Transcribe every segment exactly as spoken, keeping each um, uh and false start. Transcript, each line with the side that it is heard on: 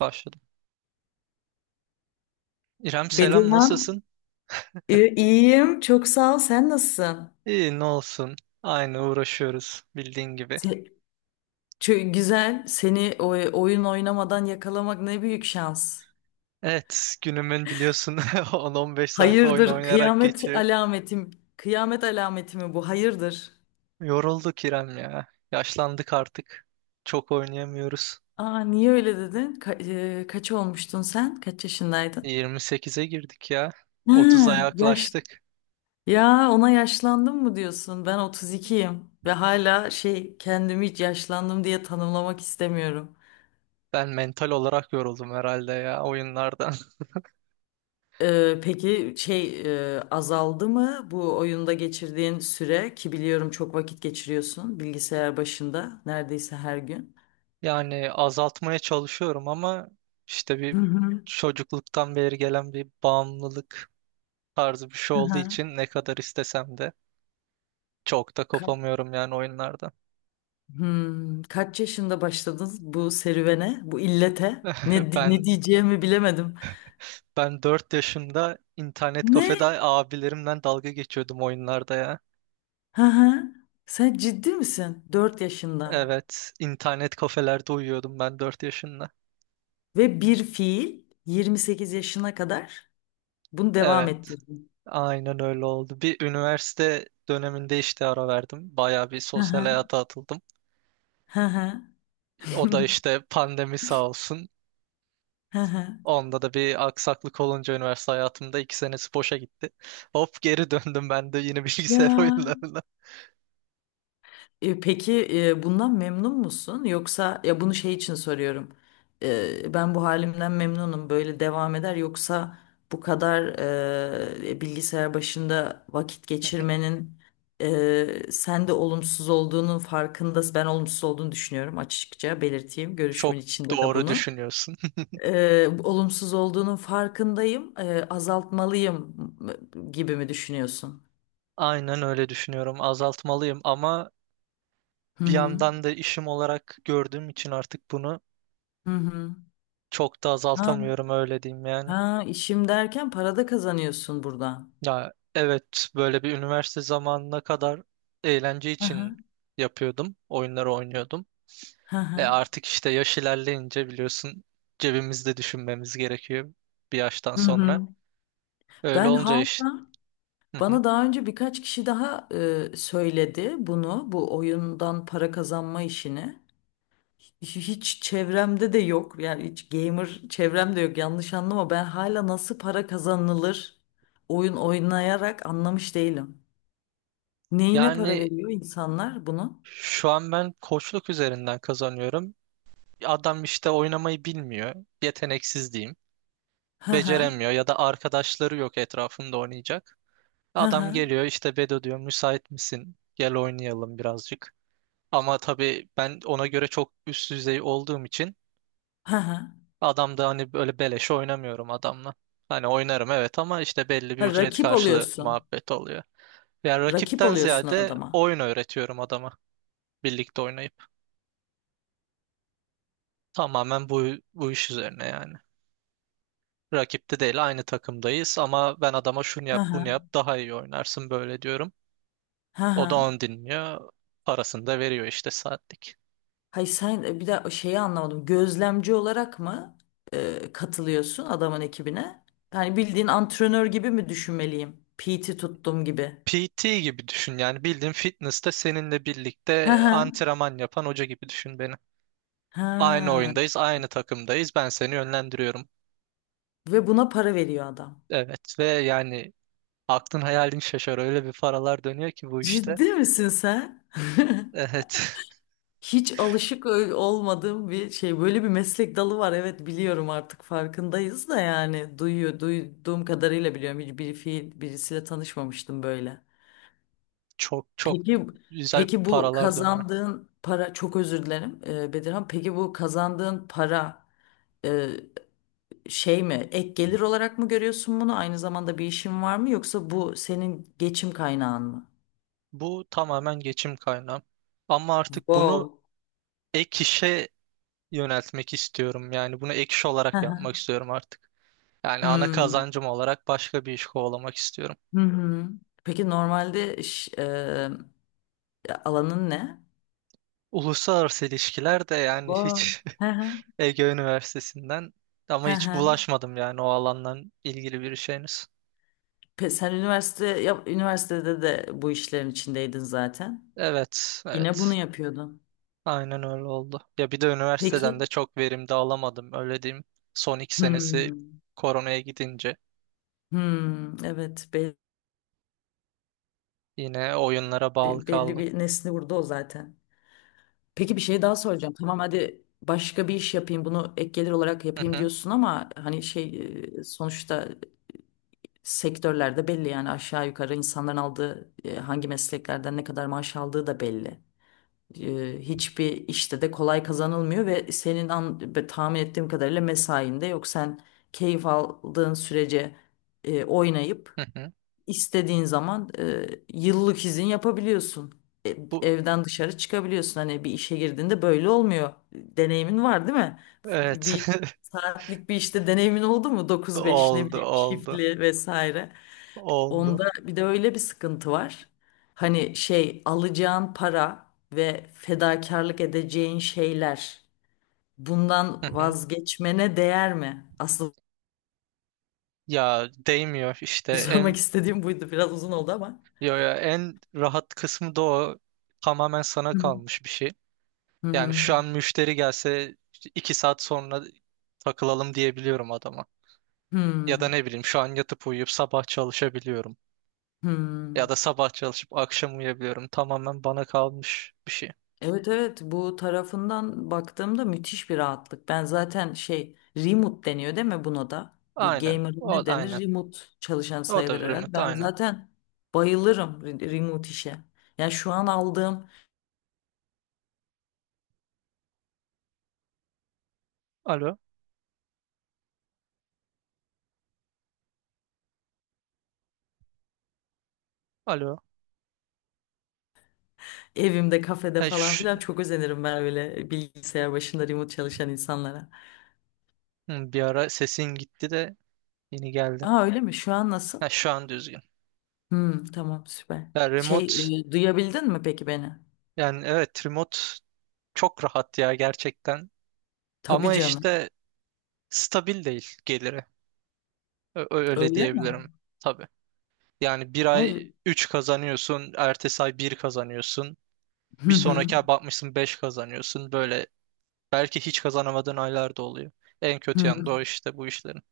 right: Başladım. İrem selam
left: Bedirhan,
right: nasılsın?
left: e, iyiyim. Çok sağ ol. Sen nasılsın?
right: İyi ne olsun. Aynı uğraşıyoruz bildiğin gibi.
left: Se- çö- Güzel. Seni o- oyun oynamadan yakalamak ne büyük şans.
right: Evet günümün biliyorsun on on beş saat oyun
left: Hayırdır,
right: oynayarak
left: kıyamet
right: geçiyor.
left: alametim. Kıyamet alameti mi bu? Hayırdır.
right: Yorulduk İrem ya. Yaşlandık artık. Çok oynayamıyoruz.
left: Aa, niye öyle dedin? Ka- e, kaç olmuştun sen? Kaç yaşındaydın?
right: yirmi sekize girdik ya.
left: Ha,
right: otuza
left: yaş.
right: yaklaştık.
left: Ya ona yaşlandım mı diyorsun? Ben otuz ikiyim ve hala şey kendimi hiç yaşlandım diye tanımlamak istemiyorum.
right: Ben mental olarak yoruldum herhalde ya oyunlardan.
left: Ee, peki şey e, azaldı mı bu oyunda geçirdiğin süre ki biliyorum çok vakit geçiriyorsun bilgisayar başında neredeyse her gün.
right: Yani azaltmaya çalışıyorum ama işte
left: Hı
right: bir
left: hı.
right: çocukluktan beri gelen bir bağımlılık tarzı bir şey olduğu
left: Aha.
right: için ne kadar istesem de çok da
left: Ka-
right: kopamıyorum yani oyunlarda.
left: Hmm, kaç yaşında başladınız bu serüvene, bu illete? Ne, di-
right: Ben
left: ne diyeceğimi bilemedim.
right: ben dört yaşında internet
left: Ne?
right: kafede abilerimden dalga geçiyordum oyunlarda ya.
left: Hı hı. Sen ciddi misin? Dört yaşında
right: Evet, internet kafelerde uyuyordum ben dört yaşında.
left: ve bir fiil yirmi sekiz yaşına kadar bunu devam
right: Evet,
left: ettirdin.
right: aynen öyle oldu. Bir üniversite döneminde işte ara verdim. Bayağı bir
left: Hı
right: sosyal
left: hı.
right: hayata atıldım.
left: Hı hı.
right: O da işte pandemi sağ olsun,
left: Hı hı.
right: onda da bir aksaklık olunca üniversite hayatımda iki senesi boşa gitti. Hop geri döndüm ben de yine
left: Ya
right: bilgisayar oyunlarına.
left: E, peki, e, bundan memnun musun? Yoksa ya bunu şey için soruyorum. E, ben bu halimden memnunum. Böyle devam eder. Yoksa bu kadar e, bilgisayar başında vakit geçirmenin e, sende olumsuz olduğunun farkında. Ben olumsuz olduğunu düşünüyorum, açıkça belirteyim. Görüşümün
right: Çok
left: içinde de
right: doğru
left: bunu.
right: düşünüyorsun.
left: E, olumsuz olduğunun farkındayım. E, azaltmalıyım gibi mi düşünüyorsun?
right: Aynen öyle düşünüyorum. Azaltmalıyım ama
left: Hı
right: bir
left: hı.
right: yandan da işim olarak gördüğüm için artık bunu
left: Hı
right: çok da
left: hı.
right: azaltamıyorum öyle diyeyim yani.
left: Ha, işim derken para da kazanıyorsun buradan.
right: Ya evet böyle bir üniversite zamanına kadar eğlence
left: Hı
right: için
left: hı.
right: yapıyordum. Oyunları oynuyordum.
left: Hı
right: E
left: hı.
right: artık işte yaş ilerleyince biliyorsun cebimizde düşünmemiz gerekiyor bir yaştan
left: Hı
right: sonra.
left: hı.
right: Öyle
left: Ben
right: olunca iş...
left: hala,
right: Hı hı.
left: bana daha önce birkaç kişi daha e, söyledi bunu, bu oyundan para kazanma işini. Hiç, hiç çevremde de yok, yani hiç gamer çevremde yok, yanlış anlama, ben hala nasıl para kazanılır oyun oynayarak anlamış değilim. Neyine para
right: Yani
left: veriyor insanlar bunu?
right: şu an ben koçluk üzerinden kazanıyorum. Adam işte oynamayı bilmiyor. Yeteneksiz diyeyim.
left: Hı hı.
right: Beceremiyor ya da arkadaşları yok etrafında oynayacak.
left: Hı
right: Adam
left: hı.
right: geliyor işte Bedo diyor müsait misin? Gel oynayalım birazcık. Ama tabii ben ona göre çok üst düzey olduğum için
left: Hı hı.
right: adam da hani böyle beleşe oynamıyorum adamla. Hani oynarım evet ama işte belli bir
left: Ha,
right: ücret
left: rakip
right: karşılığı
left: oluyorsun.
right: muhabbet oluyor. Yani
left: Rakip
right: rakipten
left: oluyorsun
right: ziyade
left: adama.
right: oyun öğretiyorum adama birlikte oynayıp. Tamamen bu, bu iş üzerine yani. Rakipte değil aynı takımdayız ama ben adama şunu
left: Hı
right: yap bunu
left: hı.
right: yap daha iyi oynarsın böyle diyorum.
left: Hı
right: O
left: hı.
right: da onu dinliyor. Parasını da veriyor işte saatlik.
left: Hayır sen, e, bir daha şeyi anlamadım. Gözlemci olarak mı e, katılıyorsun adamın ekibine? Yani bildiğin antrenör gibi mi düşünmeliyim? P T tuttum gibi.
right: P T gibi düşün yani bildiğin fitness'te seninle
left: Hı
right: birlikte
left: hı.
right: antrenman yapan hoca gibi düşün beni. Aynı
left: Ha.
right: oyundayız, aynı takımdayız. Ben seni yönlendiriyorum.
left: Ve buna para veriyor adam.
right: Evet ve yani aklın hayalin şaşar. Öyle bir paralar dönüyor ki bu işte.
left: Ciddi misin sen?
right: Evet.
left: Hiç alışık ö- olmadığım bir şey. Böyle bir meslek dalı var. Evet biliyorum, artık farkındayız da yani duyuyor, duyduğum kadarıyla biliyorum. Hiç bir fiil, birisiyle tanışmamıştım böyle.
right: Çok çok
left: Peki
right: güzel
left: peki bu
right: paralar dönüyor.
left: kazandığın para, çok özür dilerim e, Bedirhan. Peki bu kazandığın para e, şey mi ek gelir olarak mı görüyorsun bunu? Aynı zamanda bir işin var mı, yoksa bu senin geçim kaynağın mı?
right: Bu tamamen geçim kaynağı. Ama artık bunu
left: Wow.
right: ek işe yöneltmek istiyorum. Yani bunu ek iş
left: Hı
right: olarak
left: hı.
right: yapmak istiyorum artık. Yani ana
left: Hmm.
right: kazancım olarak başka bir iş kovalamak istiyorum.
left: Hı hı. Peki normalde iş, e, alanın ne?
right: Uluslararası ilişkiler de yani
left: Wow.
right: hiç
left: Hı hı.
right: Ege Üniversitesi'nden, ama
left: Hı
right: hiç
left: hı.
right: bulaşmadım yani o alandan ilgili bir şeyiniz.
left: Pe- Sen üniversite ya, üniversitede de bu işlerin içindeydin zaten.
right: Evet,
left: Yine bunu
right: evet.
left: yapıyordun.
right: Aynen öyle oldu. Ya bir de
left: Peki.
right: üniversiteden de çok verim de alamadım öyle diyeyim. Son iki senesi
left: Hmm.
right: koronaya gidince
left: Hmm, evet belli,
right: yine oyunlara bağlı
left: Belli
right: kaldım.
left: bir nesli vurdu o zaten. Peki bir şey daha soracağım. Tamam, hadi başka bir iş yapayım, bunu ek gelir olarak
right: Hı
left: yapayım
right: hı,
left: diyorsun ama hani şey e, sonuçta sektörlerde belli yani aşağı yukarı insanların aldığı, e, hangi mesleklerden ne kadar maaş aldığı da belli. E, hiçbir işte de kolay kazanılmıyor ve senin an, be- tahmin ettiğim kadarıyla mesain de yok. Sen keyif aldığın sürece e, oynayıp
right: hı hı.
left: İstediğin zaman e, yıllık izin yapabiliyorsun. E,
right: Bu
left: evden dışarı çıkabiliyorsun. Hani bir işe girdiğinde böyle olmuyor. Deneyimin var değil mi? F-
right: evet
left: Bir saatlik bir işte deneyimin oldu mu? dokuz beş, ne
right: oldu
left: bileyim,
right: oldu
left: shiftli vesaire.
right: oldu.
left: Onda bir de öyle bir sıkıntı var. Hani şey, alacağın para ve fedakarlık edeceğin şeyler, bundan
right: Hı hı.
left: vazgeçmene değer mi? Asıl
right: Ya değmiyor işte
left: sormak
right: en...
left: istediğim buydu. Biraz uzun oldu ama.
right: Yo ya en rahat kısmı da o. Tamamen sana
left: Hı hı.
right: kalmış bir şey.
left: Hı
right: Yani
left: hı.
right: şu an müşteri gelse işte iki saat sonra takılalım diyebiliyorum adama. Ya da
left: Hmm,
right: ne bileyim şu an yatıp uyuyup sabah çalışabiliyorum. Ya
left: hmm.
right: da sabah çalışıp akşam uyuyabiliyorum. Tamamen bana kalmış bir şey.
left: Evet, evet, bu tarafından baktığımda müthiş bir rahatlık. Ben zaten şey, remote deniyor değil mi buna da? Bir
right: Aynen.
left: gamer
right: O
left: ne denir?
right: aynen.
left: Remote çalışan
right: O da
left: sayılır herhalde.
right: remote
left: Ben
right: aynen.
left: zaten bayılırım re- remote işe. Yani şu an aldığım
right: Alo. Alo.
left: evimde, kafede
right: Ha,
left: falan
right: şu-
left: filan, çok özenirim ben öyle bilgisayar başında remote çalışan insanlara.
right: Hı, bir ara sesin gitti de yeni geldi.
left: Aa öyle mi? Şu an nasıl?
right: Ha, şu an düzgün.
left: Hmm, tamam, süper.
right: Ya
left: Şey
right: remote
left: e, Duyabildin mi peki beni?
right: yani evet remote çok rahat ya gerçekten.
left: Tabii
right: Ama
left: canım.
right: işte stabil değil geliri. Ö- ö- öyle
left: Öyle mi?
right: diyebilirim tabii. Yani bir
left: Aa,
right: ay
left: re-
right: üç kazanıyorsun, ertesi ay bir kazanıyorsun.
left: Hı
right: Bir
left: hı.
right: sonraki ay bakmışsın beş kazanıyorsun. Böyle belki hiç kazanamadığın aylar da oluyor. En kötü yanı
left: Hı.
right: da o işte bu işlerin.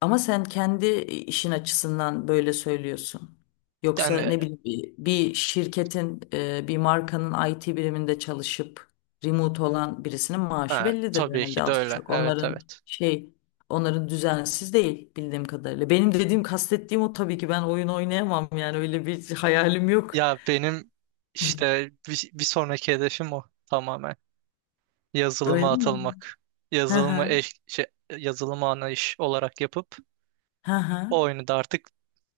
left: Ama sen kendi e, işin açısından böyle söylüyorsun. Yoksa
right: Yani
left: ne bileyim bir bir şirketin, e, bir markanın I T biriminde çalışıp remote olan birisinin maaşı
right: ha,
left: bellidir
right: tabii
left: herhalde
right: ki de
left: az
right: öyle.
left: çok.
right: Evet
left: Onların
right: evet.
left: şey, onların düzensiz değil bildiğim kadarıyla. Benim dediğim, kastettiğim o, tabii ki ben oyun oynayamam yani, öyle bir hayalim yok.
right: Ya benim işte bir, bir sonraki hedefim o tamamen.
left: Öyle
right: Yazılıma
left: mi?
right: atılmak.
left: Hı
right: Yazılıma
left: hı.
right: eş, şey, yazılıma ana iş olarak yapıp
left: Hı hı.
right: o oyunu da artık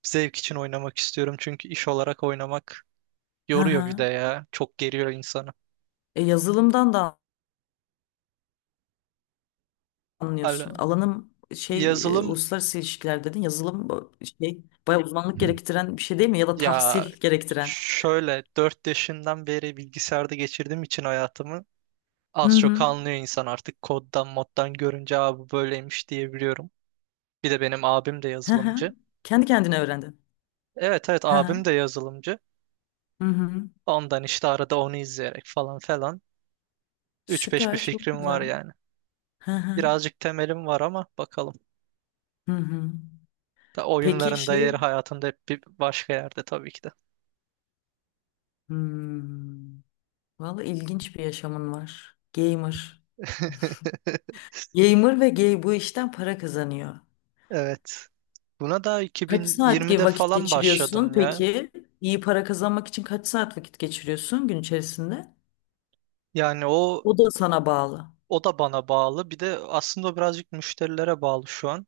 right: zevk için oynamak istiyorum. Çünkü iş olarak oynamak
left: Hı
right: yoruyor
left: hı.
right: bir de ya. Çok geriyor insanı.
left: E, yazılımdan da anlıyorsun.
right: Hal-
left: Alanım şey, e,
right: Yazılım
left: uluslararası ilişkiler dedin. Yazılım, bu şey bayağı uzmanlık gerektiren bir şey değil mi? Ya da
right: ya
left: tahsil gerektiren.
right: şöyle dört yaşından beri bilgisayarda geçirdiğim için hayatımı
left: Hı
right: az çok
left: hı.
right: anlıyor insan artık koddan moddan görünce abi bu böyleymiş diyebiliyorum. Bir de benim abim de
left: Hı hı.
right: yazılımcı.
left: Kendi kendine öğrendin.
right: Evet evet
left: Hı
right: abim
left: hı.
right: de yazılımcı.
left: Hı hı.
right: Ondan işte arada onu izleyerek falan falan üç beş bir
left: Süper, çok
right: fikrim var
left: güzel.
right: yani.
left: Hı hı.
right: Birazcık temelim var ama bakalım.
left: Hı hı.
right: Da
left: Peki
right: oyunlarında
left: şey,
right: yeri hayatında hep bir başka yerde tabii ki de.
left: hmm, vallahi ilginç bir yaşamın var. Gamer. Gamer ve gay bu işten para kazanıyor.
right: Evet. Buna da
left: Kaç saat gibi
right: iki bin yirmide
left: vakit
right: falan
left: geçiriyorsun
right: başladım ya.
left: peki? İyi para kazanmak için kaç saat vakit geçiriyorsun gün içerisinde?
right: Yani o
left: O da sana bağlı.
right: o da bana bağlı. Bir de aslında birazcık müşterilere bağlı şu an.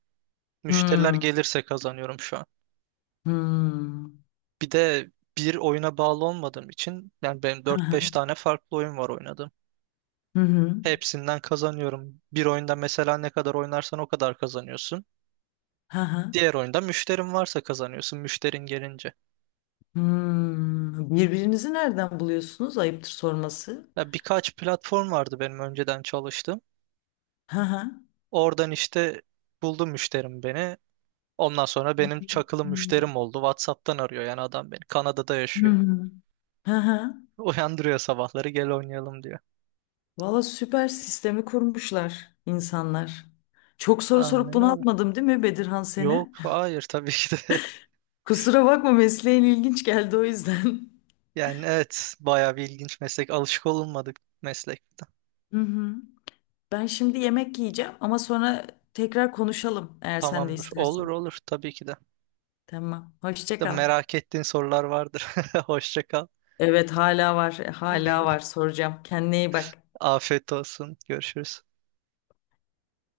right: Müşteriler
left: Hmm.
right: gelirse kazanıyorum şu an.
left: Hmm.
right: Bir de bir oyuna bağlı olmadığım için yani benim
left: Hı
right: dört
left: hı.
right: beş tane farklı oyun var oynadım.
left: Hı hı.
right: Hepsinden kazanıyorum. Bir oyunda mesela ne kadar oynarsan o kadar kazanıyorsun.
left: Hı hı.
right: Diğer oyunda müşterin varsa kazanıyorsun müşterin gelince.
left: Hmm. Birbirinizi nereden buluyorsunuz? Ayıptır sorması.
right: Ya birkaç platform vardı benim önceden çalıştığım.
left: Hı hı.
right: Oradan işte buldu müşterim beni. Ondan sonra benim çakılı müşterim oldu. WhatsApp'tan arıyor yani adam beni. Kanada'da
left: Hı
right: yaşıyor.
left: hı. Hı hı.
right: Uyandırıyor sabahları gel oynayalım diyor.
left: Valla süper, sistemi kurmuşlar insanlar. Çok soru sorup
right: Aynen öyle.
left: bunaltmadım değil mi Bedirhan seni?
right: Yok hayır tabii ki de.
left: Kusura bakma, mesleğin ilginç geldi o yüzden.
right: Yani evet bayağı bir ilginç meslek. Alışık olunmadık meslekte.
left: Hı hı. Ben şimdi yemek yiyeceğim ama sonra tekrar konuşalım eğer sen de
right: Tamamdır. Olur
left: istersen.
right: olur tabii ki de.
left: Tamam. Hoşça
right: Da
left: kal.
right: merak ettiğin sorular vardır. Hoşça kal.
left: Evet, hala var. Hala var. Soracağım. Kendine iyi bak.
right: Afiyet olsun. Görüşürüz.